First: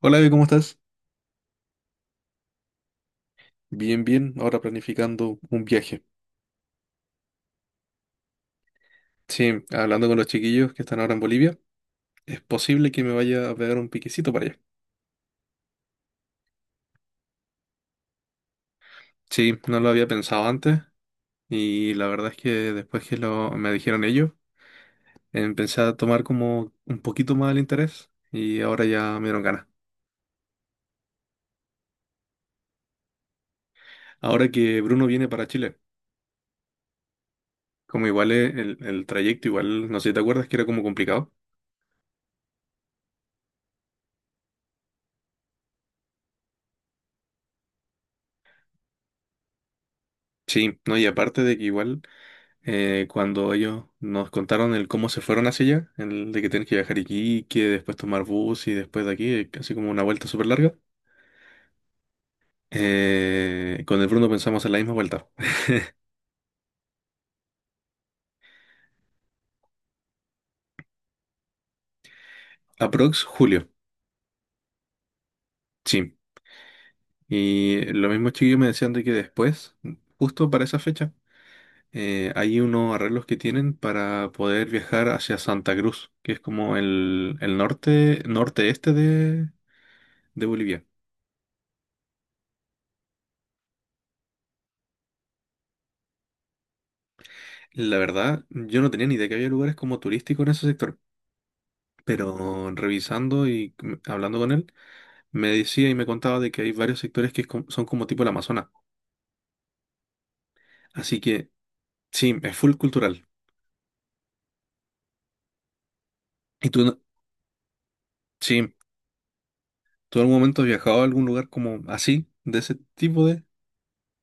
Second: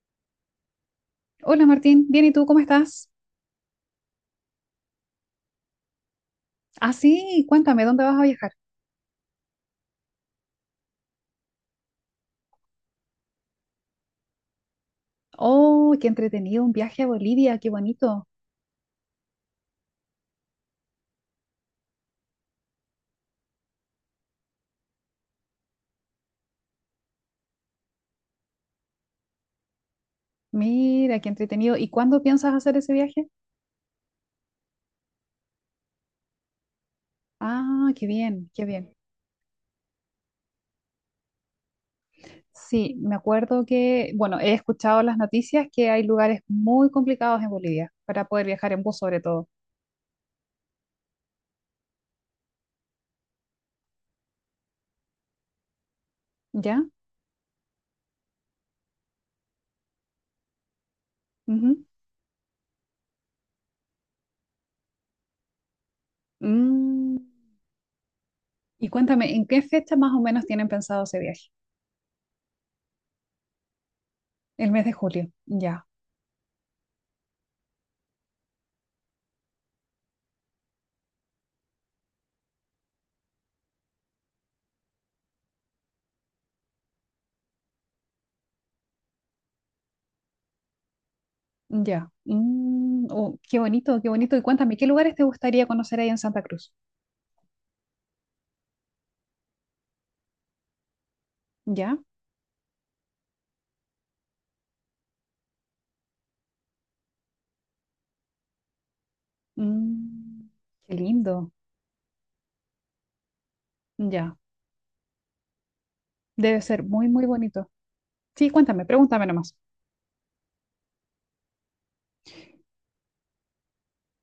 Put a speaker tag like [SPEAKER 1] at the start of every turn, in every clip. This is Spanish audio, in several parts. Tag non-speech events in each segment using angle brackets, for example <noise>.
[SPEAKER 1] Hola, Evi, ¿cómo estás?
[SPEAKER 2] Hola Martín, bien, ¿y tú cómo estás?
[SPEAKER 1] Bien, bien. Ahora planificando un viaje.
[SPEAKER 2] Ah, sí, cuéntame, ¿dónde vas a viajar?
[SPEAKER 1] Sí, hablando con los chiquillos que están ahora en Bolivia, es posible que me vaya a pegar un piquecito para allá.
[SPEAKER 2] Oh, qué entretenido, un viaje a Bolivia, qué bonito.
[SPEAKER 1] Sí, no lo había pensado antes y la verdad es que después que lo, me dijeron ellos, empecé a tomar como un poquito más el interés y ahora ya me dieron ganas.
[SPEAKER 2] Mira, qué entretenido. ¿Y cuándo piensas hacer ese viaje?
[SPEAKER 1] Ahora que Bruno viene para Chile,
[SPEAKER 2] Ah,
[SPEAKER 1] como
[SPEAKER 2] qué
[SPEAKER 1] igual
[SPEAKER 2] bien,
[SPEAKER 1] es
[SPEAKER 2] qué
[SPEAKER 1] el,
[SPEAKER 2] bien.
[SPEAKER 1] el trayecto, igual, no sé si te acuerdas que era como complicado.
[SPEAKER 2] Sí, me acuerdo que, bueno, he escuchado las noticias que hay lugares muy complicados en Bolivia para poder viajar en bus sobre todo.
[SPEAKER 1] Sí, no, y aparte de que igual cuando ellos nos contaron el cómo se fueron hacia allá, el de que tienen que
[SPEAKER 2] ¿Ya?
[SPEAKER 1] viajar a Iquique, después tomar bus y después de aquí, casi como una vuelta súper larga.
[SPEAKER 2] Ujú.
[SPEAKER 1] Con el Bruno pensamos en la misma vuelta.
[SPEAKER 2] Mm. Y cuéntame, ¿en qué fecha más o menos tienen pensado ese viaje?
[SPEAKER 1] Aprox julio,
[SPEAKER 2] El mes de julio. Ya.
[SPEAKER 1] sí. Y lo mismo chiquillos me decían de que después, justo para esa fecha, hay unos arreglos que tienen para poder viajar hacia Santa Cruz, que es como el norte, norte-este de Bolivia.
[SPEAKER 2] Ya. Mm, oh, qué bonito, qué bonito. Y cuéntame, ¿qué lugares te gustaría conocer ahí en Santa Cruz?
[SPEAKER 1] La verdad, yo no tenía ni idea que había lugares como turísticos en ese sector.
[SPEAKER 2] Ya.
[SPEAKER 1] Pero revisando y hablando con él, me decía y me contaba de que hay varios sectores que es son como tipo el Amazonas.
[SPEAKER 2] Mm, qué
[SPEAKER 1] Así que
[SPEAKER 2] lindo.
[SPEAKER 1] sí, es full cultural.
[SPEAKER 2] Ya. Debe
[SPEAKER 1] ¿Y
[SPEAKER 2] ser
[SPEAKER 1] tú, no-
[SPEAKER 2] muy, muy bonito. Sí,
[SPEAKER 1] Sí,
[SPEAKER 2] cuéntame, pregúntame nomás.
[SPEAKER 1] tú en algún momento has viajado a algún lugar como así, de ese tipo de...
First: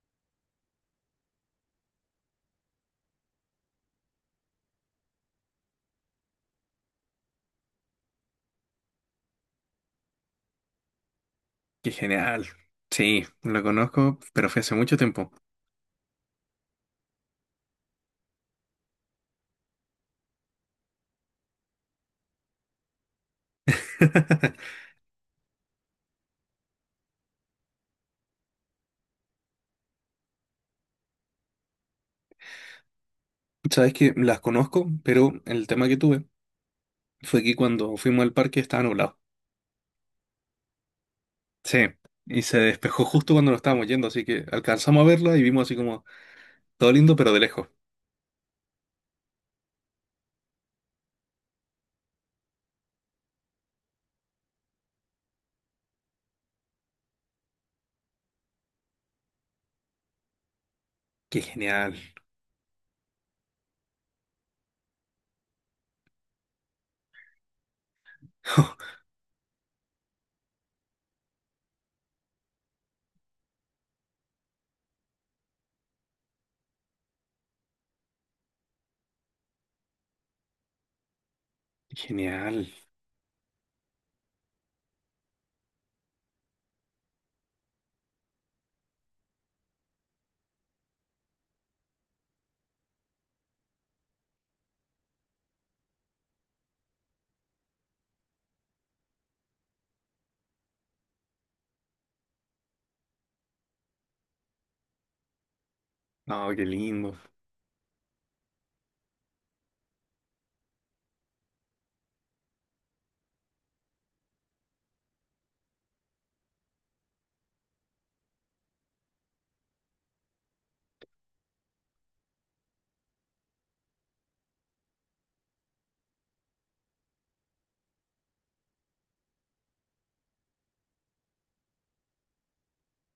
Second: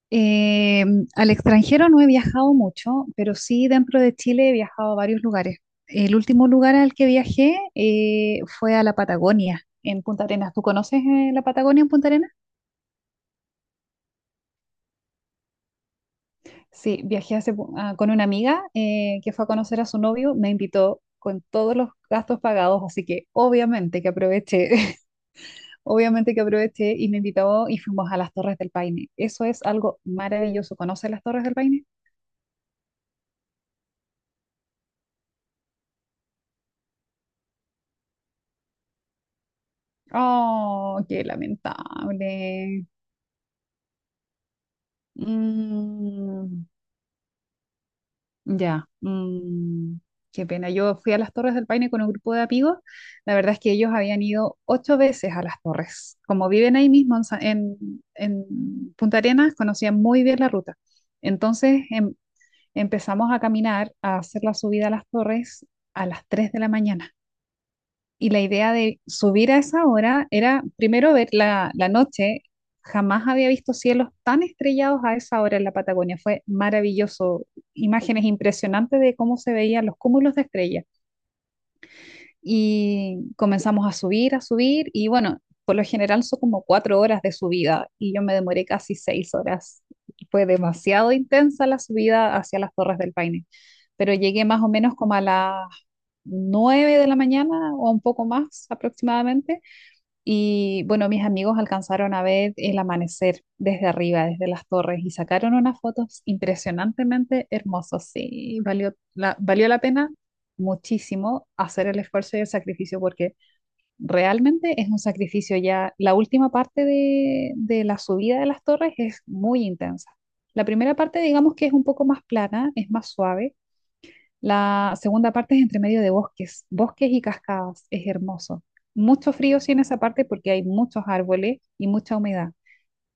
[SPEAKER 2] Eh, al extranjero no he viajado mucho, pero sí dentro de Chile he viajado a varios lugares. El último lugar al que viajé fue a la Patagonia, en Punta Arenas. ¿Tú conoces la Patagonia en
[SPEAKER 1] Qué
[SPEAKER 2] Punta Arenas?
[SPEAKER 1] genial. Sí, lo conozco, pero fue hace mucho tiempo.
[SPEAKER 2] Sí, viajé con una amiga que fue a conocer a su novio, me invitó con todos los gastos pagados, así que obviamente que aproveché,
[SPEAKER 1] <laughs>
[SPEAKER 2] <laughs> obviamente que aproveché y me invitó y fuimos a las Torres del Paine. Eso es algo maravilloso. ¿Conoces las Torres del Paine?
[SPEAKER 1] Sabes que las conozco, pero el tema que tuve fue que cuando fuimos al parque estaba nublado.
[SPEAKER 2] Oh, qué
[SPEAKER 1] Sí. Y se
[SPEAKER 2] lamentable.
[SPEAKER 1] despejó justo cuando nos estábamos yendo, así que alcanzamos a verla y vimos así como
[SPEAKER 2] Mm.
[SPEAKER 1] todo lindo, pero de lejos.
[SPEAKER 2] Ya, mm, qué pena. Yo fui a las Torres del Paine con un grupo de amigos. La verdad es que ellos habían ido ocho veces a las Torres. Como viven ahí mismo en Punta Arenas, conocían muy bien la ruta.
[SPEAKER 1] Qué
[SPEAKER 2] Entonces
[SPEAKER 1] genial.
[SPEAKER 2] empezamos a caminar, a hacer la subida a las Torres a las 3 de la mañana. Y la idea
[SPEAKER 1] <laughs>
[SPEAKER 2] de subir a esa hora era primero ver la noche. Jamás había visto cielos tan estrellados a esa hora en la Patagonia. Fue maravilloso. Imágenes impresionantes de cómo se veían los cúmulos de estrellas
[SPEAKER 1] Genial.
[SPEAKER 2] y comenzamos a subir y bueno, por lo general son como 4 horas de subida y yo me demoré casi 6 horas. Fue demasiado intensa la subida hacia las Torres del Paine, pero llegué más o menos como a las 9 de la mañana o un poco más aproximadamente y bueno, mis amigos alcanzaron a ver el amanecer desde arriba, desde las torres, y sacaron unas fotos
[SPEAKER 1] No, qué lindo.
[SPEAKER 2] impresionantemente hermosas. Sí, valió la pena muchísimo hacer el esfuerzo y el sacrificio, porque realmente es un sacrificio ya. La última parte de la subida de las torres es muy intensa. La primera parte, digamos que es un poco más plana, es más suave. La segunda parte es entre medio de bosques, bosques y cascadas, es hermoso. Mucho frío sí en esa parte porque hay muchos árboles y mucha humedad,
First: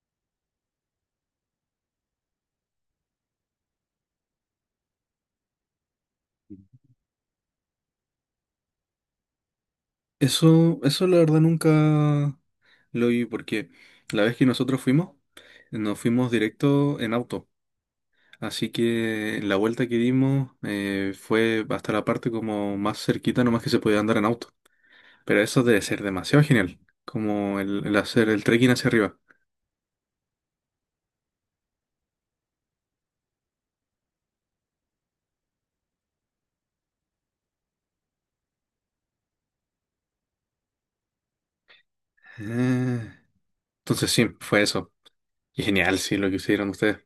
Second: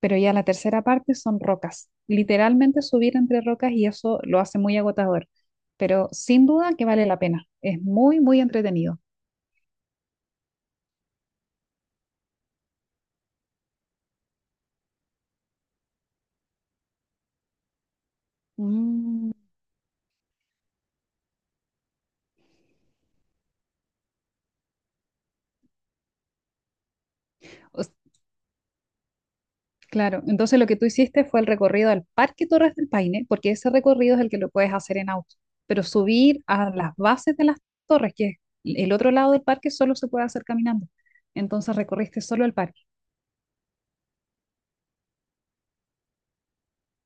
[SPEAKER 2] pero ya la tercera parte son rocas, literalmente subir entre rocas y eso lo hace muy agotador, pero sin duda que vale la pena, es muy, muy entretenido.
[SPEAKER 1] Eso la verdad nunca lo vi porque la vez que nosotros fuimos, nos fuimos directo en auto. Así
[SPEAKER 2] Mm.
[SPEAKER 1] que la vuelta que dimos fue hasta la parte como más cerquita, nomás que se podía andar en auto. Pero eso debe ser demasiado genial, como el hacer el trekking hacia arriba.
[SPEAKER 2] Claro, entonces lo que tú hiciste fue el recorrido al Parque Torres del Paine, porque ese recorrido es el que lo puedes hacer en auto, pero subir a las bases de las torres, que es el otro lado del parque, solo se puede hacer caminando. Entonces recorriste solo el parque.
[SPEAKER 1] Ah, entonces sí, fue eso. Y genial, sí, lo que hicieron ustedes.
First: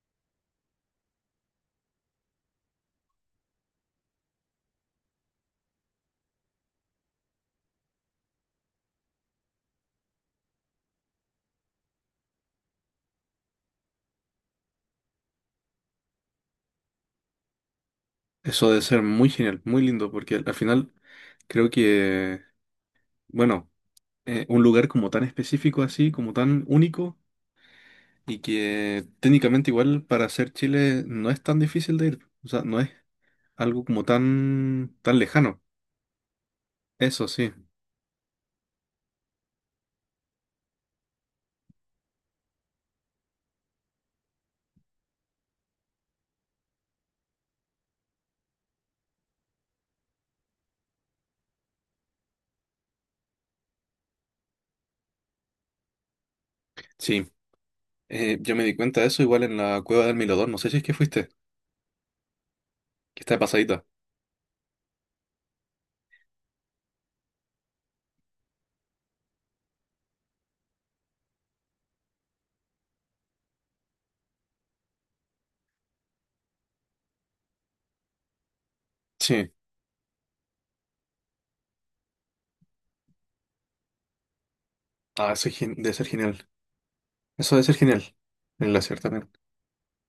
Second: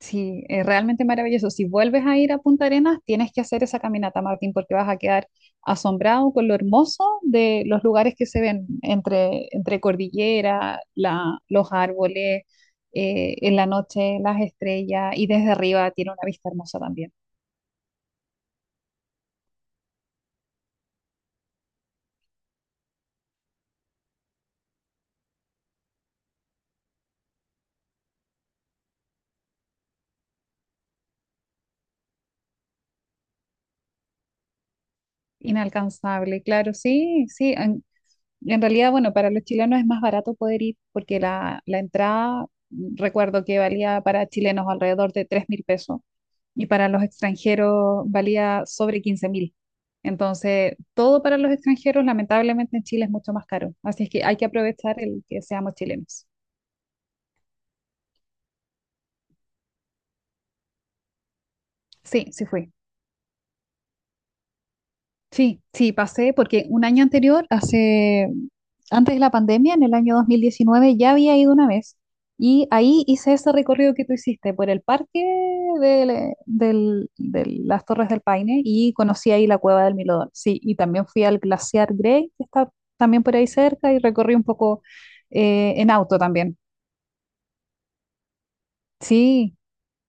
[SPEAKER 2] Sí, es realmente maravilloso. Si vuelves a ir a Punta Arenas, tienes que hacer esa caminata, Martín, porque vas a quedar asombrado con lo hermoso de los lugares que se ven entre cordillera, la, los árboles, en la noche las estrellas y desde arriba tiene una vista hermosa también.
[SPEAKER 1] Eso debe ser muy genial, muy lindo, porque al al final creo que, bueno, un lugar como tan específico así, como tan único, y que técnicamente igual para hacer Chile no es tan difícil de ir. O sea, no es algo como tan, tan lejano.
[SPEAKER 2] Inalcanzable, claro, sí,
[SPEAKER 1] Eso sí.
[SPEAKER 2] sí. En realidad, bueno, para los chilenos es más barato poder ir porque la entrada, recuerdo que valía para chilenos alrededor de 3.000 pesos y para los extranjeros valía sobre 15.000. Entonces, todo para los extranjeros, lamentablemente en Chile es mucho más caro. Así es que hay que aprovechar el que seamos chilenos.
[SPEAKER 1] Sí. Yo me di cuenta de eso igual en la cueva del Milodón. No sé si es que fuiste,
[SPEAKER 2] Sí, sí fui.
[SPEAKER 1] que está de pasadita.
[SPEAKER 2] Sí, sí, pasé porque un año anterior, hace, antes de la pandemia, en el año 2019 ya había ido una vez y ahí hice ese recorrido que tú hiciste por el parque del- de las Torres del Paine y conocí ahí
[SPEAKER 1] Sí.
[SPEAKER 2] la Cueva del Milodón. Sí, y también fui al Glaciar Grey, que está también por ahí cerca, y recorrí un poco
[SPEAKER 1] Ah, eso es
[SPEAKER 2] en
[SPEAKER 1] debe ser
[SPEAKER 2] auto
[SPEAKER 1] genial.
[SPEAKER 2] también.
[SPEAKER 1] Eso debe ser genial. En la cierta también.
[SPEAKER 2] Sí,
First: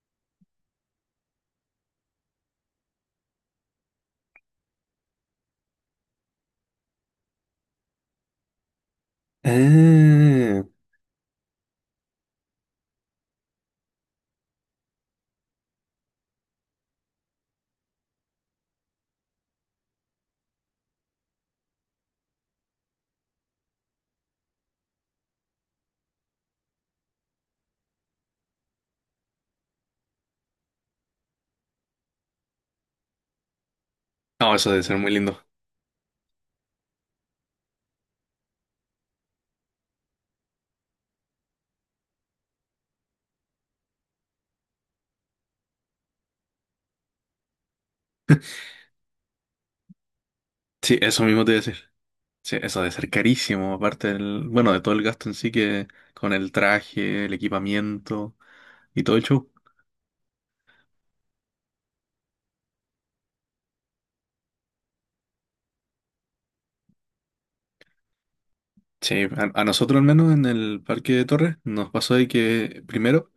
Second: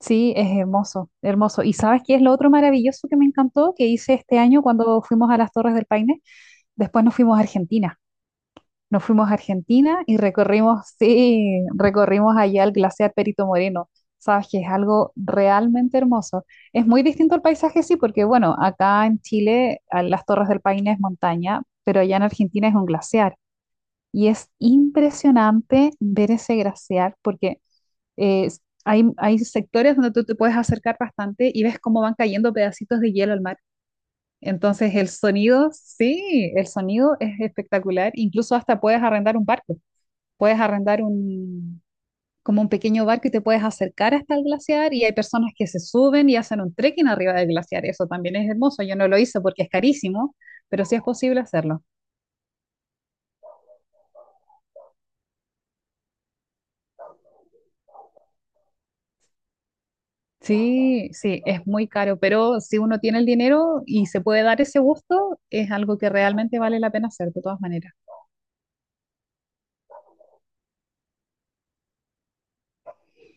[SPEAKER 2] sí, es hermoso, hermoso. ¿Y sabes qué es lo otro maravilloso que me encantó que hice este año cuando fuimos a las Torres del Paine? Después nos fuimos a Argentina. Nos fuimos a Argentina y
[SPEAKER 1] Ah,
[SPEAKER 2] recorrimos, sí, recorrimos allá el glaciar Perito Moreno. Sabes que es algo realmente hermoso. Es muy distinto el paisaje, sí, porque bueno, acá en Chile a las Torres del Paine es montaña, pero allá en Argentina es un glaciar. Y es impresionante ver ese glaciar porque eh, hay sectores donde tú te puedes acercar bastante y ves cómo van cayendo pedacitos de hielo al mar.
[SPEAKER 1] no, eso debe
[SPEAKER 2] Entonces
[SPEAKER 1] ser
[SPEAKER 2] el
[SPEAKER 1] muy lindo.
[SPEAKER 2] sonido, sí, el sonido es espectacular. Incluso hasta puedes arrendar un barco. Puedes arrendar un, como un pequeño barco y te puedes acercar hasta el glaciar y hay personas que se suben y hacen un trekking arriba del glaciar. Eso también es hermoso. Yo no lo hice porque es carísimo, pero sí
[SPEAKER 1] Sí,
[SPEAKER 2] es
[SPEAKER 1] eso
[SPEAKER 2] posible
[SPEAKER 1] mismo te iba a decir.
[SPEAKER 2] hacerlo.
[SPEAKER 1] Sí, eso debe ser carísimo, aparte del, bueno, de todo el gasto en sí que con el traje, el equipamiento y todo el show.
[SPEAKER 2] Sí, sí, es muy caro, pero si uno tiene el dinero y se puede dar ese gusto, es algo que realmente vale la pena hacer de todas maneras.
[SPEAKER 1] Sí, a nosotros al menos en el Parque de Torres nos pasó de que primero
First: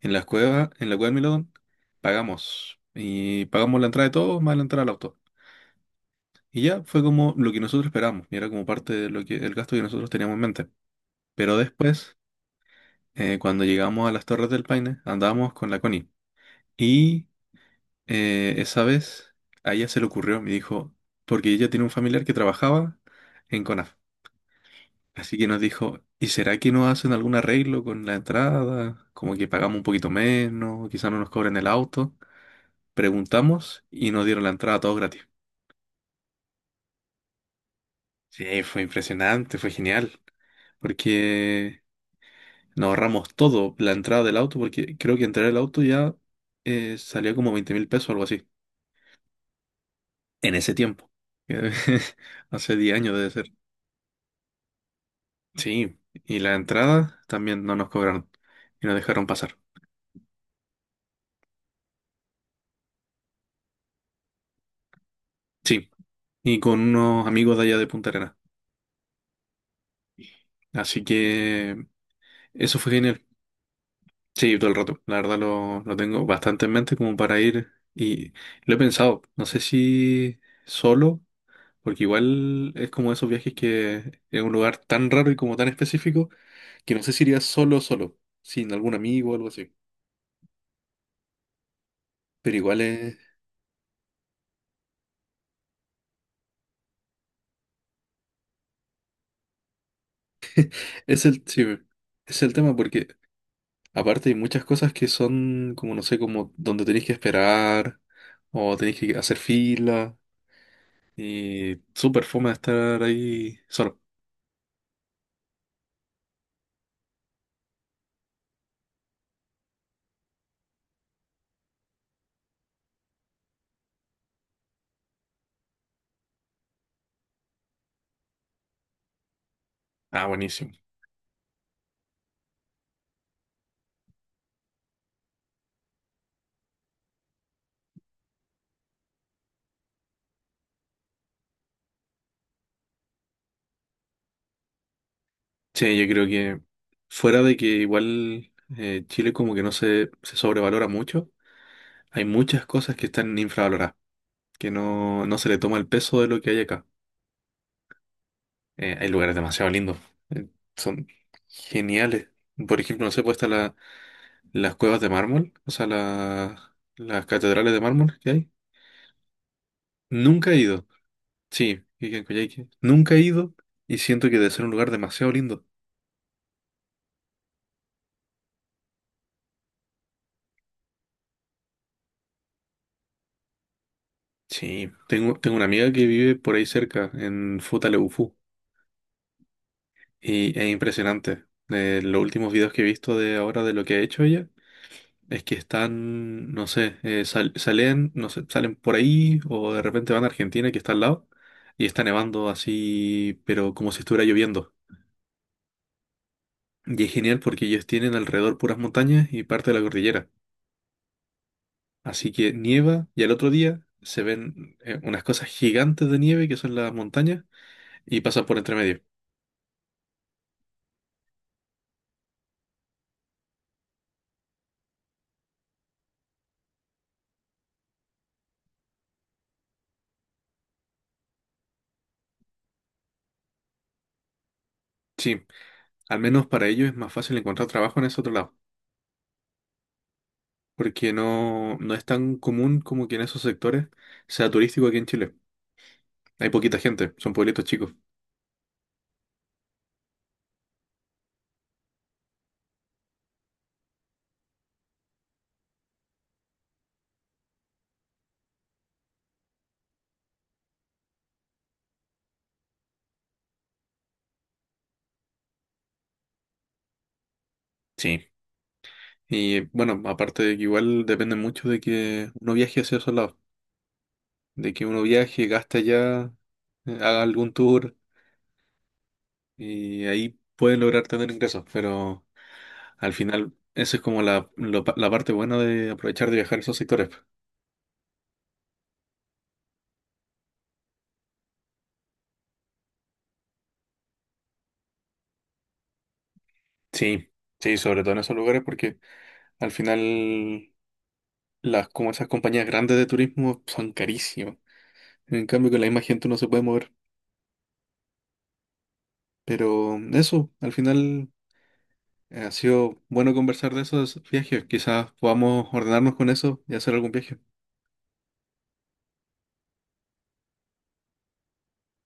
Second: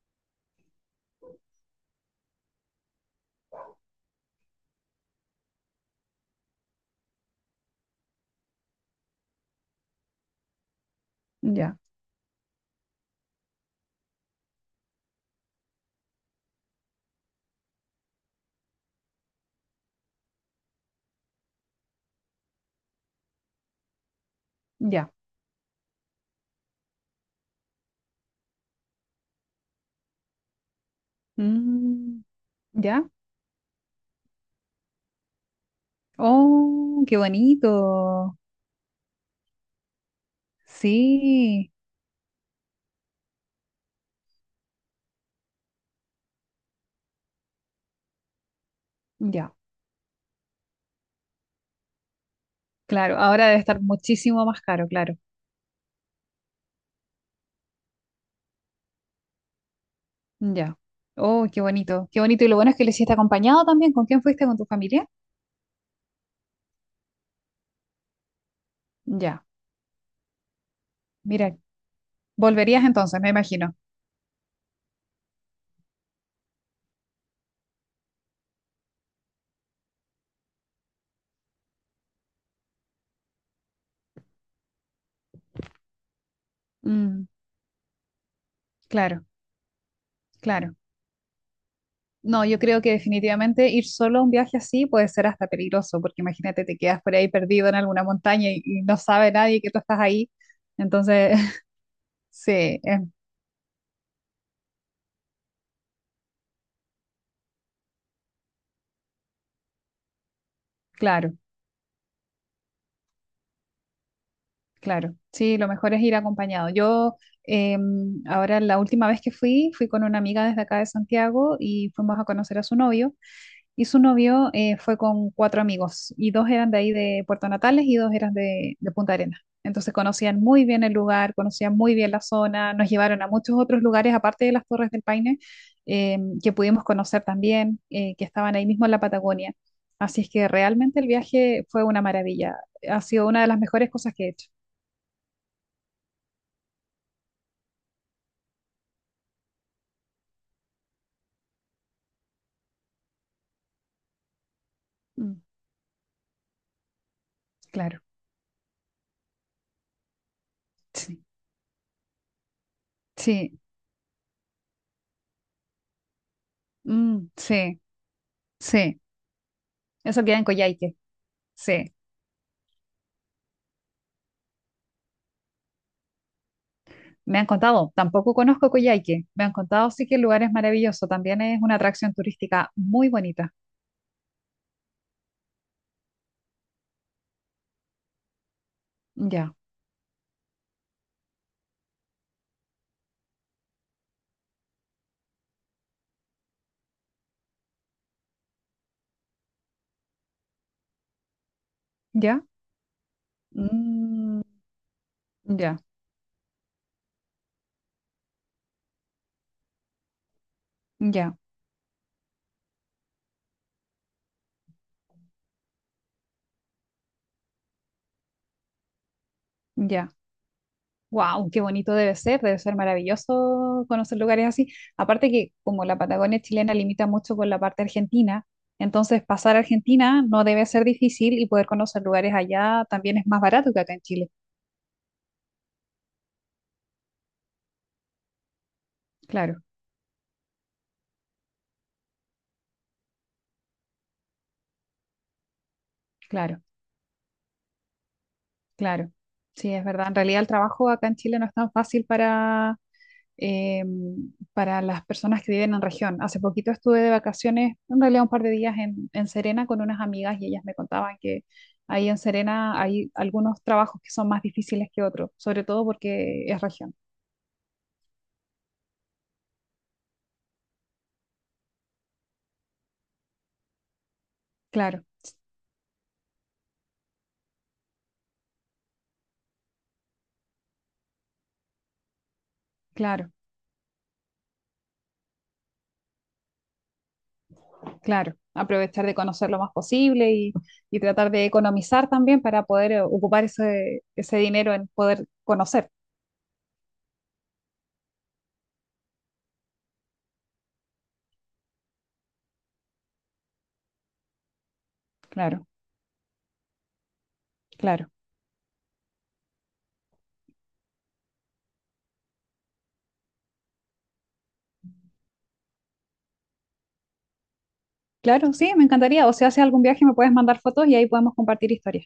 [SPEAKER 1] en las cuevas, en la cueva del Milodón, pagamos y pagamos la entrada de todos más la entrada al auto. Y ya fue como lo que nosotros esperamos, y era como parte de lo que el gasto que nosotros teníamos en mente. Pero
[SPEAKER 2] Ya,
[SPEAKER 1] después, cuando llegamos a las Torres del Paine, andábamos con la Connie. Y esa vez a ella se le ocurrió, me dijo, porque ella tiene un familiar que trabajaba en CONAF.
[SPEAKER 2] ya.
[SPEAKER 1] Así que nos dijo, ¿y será que no hacen algún arreglo con la entrada? Como que pagamos un poquito menos, quizá no nos cobren el auto.
[SPEAKER 2] Mm, ya.
[SPEAKER 1] Preguntamos y nos dieron la entrada todo gratis.
[SPEAKER 2] Oh, qué bonito.
[SPEAKER 1] Sí, fue impresionante, fue genial,
[SPEAKER 2] Sí,
[SPEAKER 1] porque nos ahorramos todo, la entrada del auto, porque creo que entrar el auto ya salía como 20.000 pesos o algo así,
[SPEAKER 2] ya,
[SPEAKER 1] en ese tiempo. <laughs> Hace 10 años
[SPEAKER 2] claro.
[SPEAKER 1] debe ser.
[SPEAKER 2] Ahora debe estar muchísimo más caro, claro.
[SPEAKER 1] Sí, y la entrada también no nos cobraron y nos dejaron pasar.
[SPEAKER 2] Ya. Oh, qué bonito, qué bonito. Y lo bueno es que lo hiciste acompañado también. ¿Con quién fuiste? ¿Con tu familia?
[SPEAKER 1] Sí, y con unos amigos de allá de Punta Arenas.
[SPEAKER 2] Ya,
[SPEAKER 1] Así
[SPEAKER 2] mira,
[SPEAKER 1] que eso
[SPEAKER 2] volverías
[SPEAKER 1] fue
[SPEAKER 2] entonces,
[SPEAKER 1] genial.
[SPEAKER 2] me imagino.
[SPEAKER 1] Sí, todo el rato. La verdad lo tengo bastante en mente como para ir y lo he pensado. No sé si solo, porque igual es como esos viajes que es un lugar tan raro y como tan específico que no sé si
[SPEAKER 2] Mm,
[SPEAKER 1] iría solo, solo, sin algún
[SPEAKER 2] claro,
[SPEAKER 1] amigo o algo así.
[SPEAKER 2] claro. No,
[SPEAKER 1] Pero
[SPEAKER 2] yo
[SPEAKER 1] igual
[SPEAKER 2] creo que definitivamente ir solo a un viaje así puede ser hasta peligroso, porque imagínate, te quedas por ahí perdido en alguna montaña y no sabe nadie que tú estás ahí.
[SPEAKER 1] es
[SPEAKER 2] Entonces,
[SPEAKER 1] el, sí,
[SPEAKER 2] <laughs>
[SPEAKER 1] es el tema
[SPEAKER 2] sí, es
[SPEAKER 1] porque... Aparte hay muchas cosas que son como, no sé, como donde tenéis que esperar o tenéis que hacer fila
[SPEAKER 2] claro.
[SPEAKER 1] y súper fome estar ahí solo.
[SPEAKER 2] Claro, sí, lo mejor es ir acompañado. Yo ahora la última vez que fui, fui con una amiga desde acá de Santiago y fuimos a conocer a su novio. Y su novio fue con cuatro amigos y dos eran de ahí de Puerto Natales y dos eran de Punta Arenas. Entonces
[SPEAKER 1] Ah,
[SPEAKER 2] conocían muy
[SPEAKER 1] buenísimo.
[SPEAKER 2] bien el lugar, conocían muy bien la zona, nos llevaron a muchos otros lugares aparte de las Torres del Paine que pudimos conocer también, que estaban ahí mismo en la Patagonia. Así es que realmente el viaje fue una maravilla, ha sido una de las mejores cosas que he hecho.
[SPEAKER 1] Sí, yo creo que fuera de que igual Chile como que no se, se sobrevalora mucho, hay muchas cosas que están infravaloradas, que no
[SPEAKER 2] Mm.
[SPEAKER 1] se le toma el peso de lo que hay acá.
[SPEAKER 2] Claro,
[SPEAKER 1] Hay lugares demasiado lindos, eh, son
[SPEAKER 2] sí,
[SPEAKER 1] geniales. Por ejemplo, no sé, pues está
[SPEAKER 2] sí,
[SPEAKER 1] la, las cuevas de mármol, o sea, las
[SPEAKER 2] mm,
[SPEAKER 1] catedrales
[SPEAKER 2] sí,
[SPEAKER 1] de mármol que hay.
[SPEAKER 2] sí, eso queda en
[SPEAKER 1] Nunca he ido.
[SPEAKER 2] Coyhaique,
[SPEAKER 1] Sí,
[SPEAKER 2] sí,
[SPEAKER 1] y en Coyhaique. Nunca he ido y siento que debe ser un lugar demasiado lindo.
[SPEAKER 2] me han contado, tampoco conozco Coyhaique, me han contado sí que el lugar es maravilloso, también es una atracción turística muy bonita,
[SPEAKER 1] Sí, tengo una amiga que vive por ahí cerca, en Futaleufú,
[SPEAKER 2] ya,
[SPEAKER 1] y es impresionante. Los últimos videos que he visto de ahora de lo que ha hecho ella es que están, no sé, salen, no sé, salen por ahí o de repente van a Argentina que está al lado y está
[SPEAKER 2] ya,
[SPEAKER 1] nevando así, pero como si estuviera
[SPEAKER 2] mm,
[SPEAKER 1] lloviendo.
[SPEAKER 2] ya,
[SPEAKER 1] Y es genial porque ellos tienen alrededor puras montañas y parte de la cordillera.
[SPEAKER 2] ya,
[SPEAKER 1] Así que nieva y al otro día se ven unas cosas gigantes de nieve que son las montañas y pasan por entre medio.
[SPEAKER 2] ya, wow, qué bonito debe ser maravilloso conocer lugares así, aparte que como la Patagonia chilena limita mucho con la parte argentina, entonces pasar a Argentina no debe ser difícil y poder conocer lugares allá también es más barato que acá en Chile,
[SPEAKER 1] Sí, al menos para ellos es más fácil encontrar trabajo en ese otro lado,
[SPEAKER 2] claro.
[SPEAKER 1] porque no es tan común como que en esos sectores sea turístico aquí en Chile. Hay
[SPEAKER 2] Claro,
[SPEAKER 1] poquita gente, son pueblitos chicos.
[SPEAKER 2] claro. Sí, es verdad. En realidad el trabajo acá en Chile no es tan fácil eh, para las personas que viven en región. Hace poquito estuve de vacaciones, en realidad un par de días en Serena con unas amigas y ellas me contaban que ahí en Serena hay algunos trabajos que son más difíciles que otros, sobre todo porque es región.
[SPEAKER 1] Sí. Y bueno, aparte de que igual depende mucho de que uno viaje hacia esos lados, de que uno
[SPEAKER 2] Claro,
[SPEAKER 1] viaje, gaste allá, haga algún tour. Y ahí pueden lograr tener ingresos, pero al
[SPEAKER 2] claro,
[SPEAKER 1] final eso es como la, lo la parte buena de aprovechar de viajar a esos sectores.
[SPEAKER 2] claro. Aprovechar de conocer lo más posible y tratar de economizar también para poder ocupar ese dinero en poder conocer.
[SPEAKER 1] Sí, sí, sobre todo en esos lugares porque al final las, como esas compañías grandes de turismo son carísimas. En
[SPEAKER 2] Claro,
[SPEAKER 1] cambio con la misma gente uno se puede mover.
[SPEAKER 2] claro.
[SPEAKER 1] Pero eso, al final ha sido bueno conversar de esos viajes. Quizás podamos ordenarnos con eso y hacer algún viaje.
[SPEAKER 2] Claro, sí, me encantaría. O si haces algún viaje, me puedes mandar fotos y ahí podemos compartir historias.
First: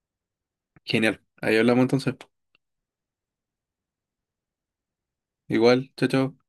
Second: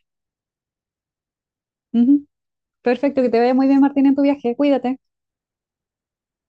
[SPEAKER 1] Genial. Ahí hablamos entonces.
[SPEAKER 2] Ujú. Perfecto, que te vaya muy bien, Martín, en tu viaje. Cuídate.
[SPEAKER 1] Igual, chao, chao.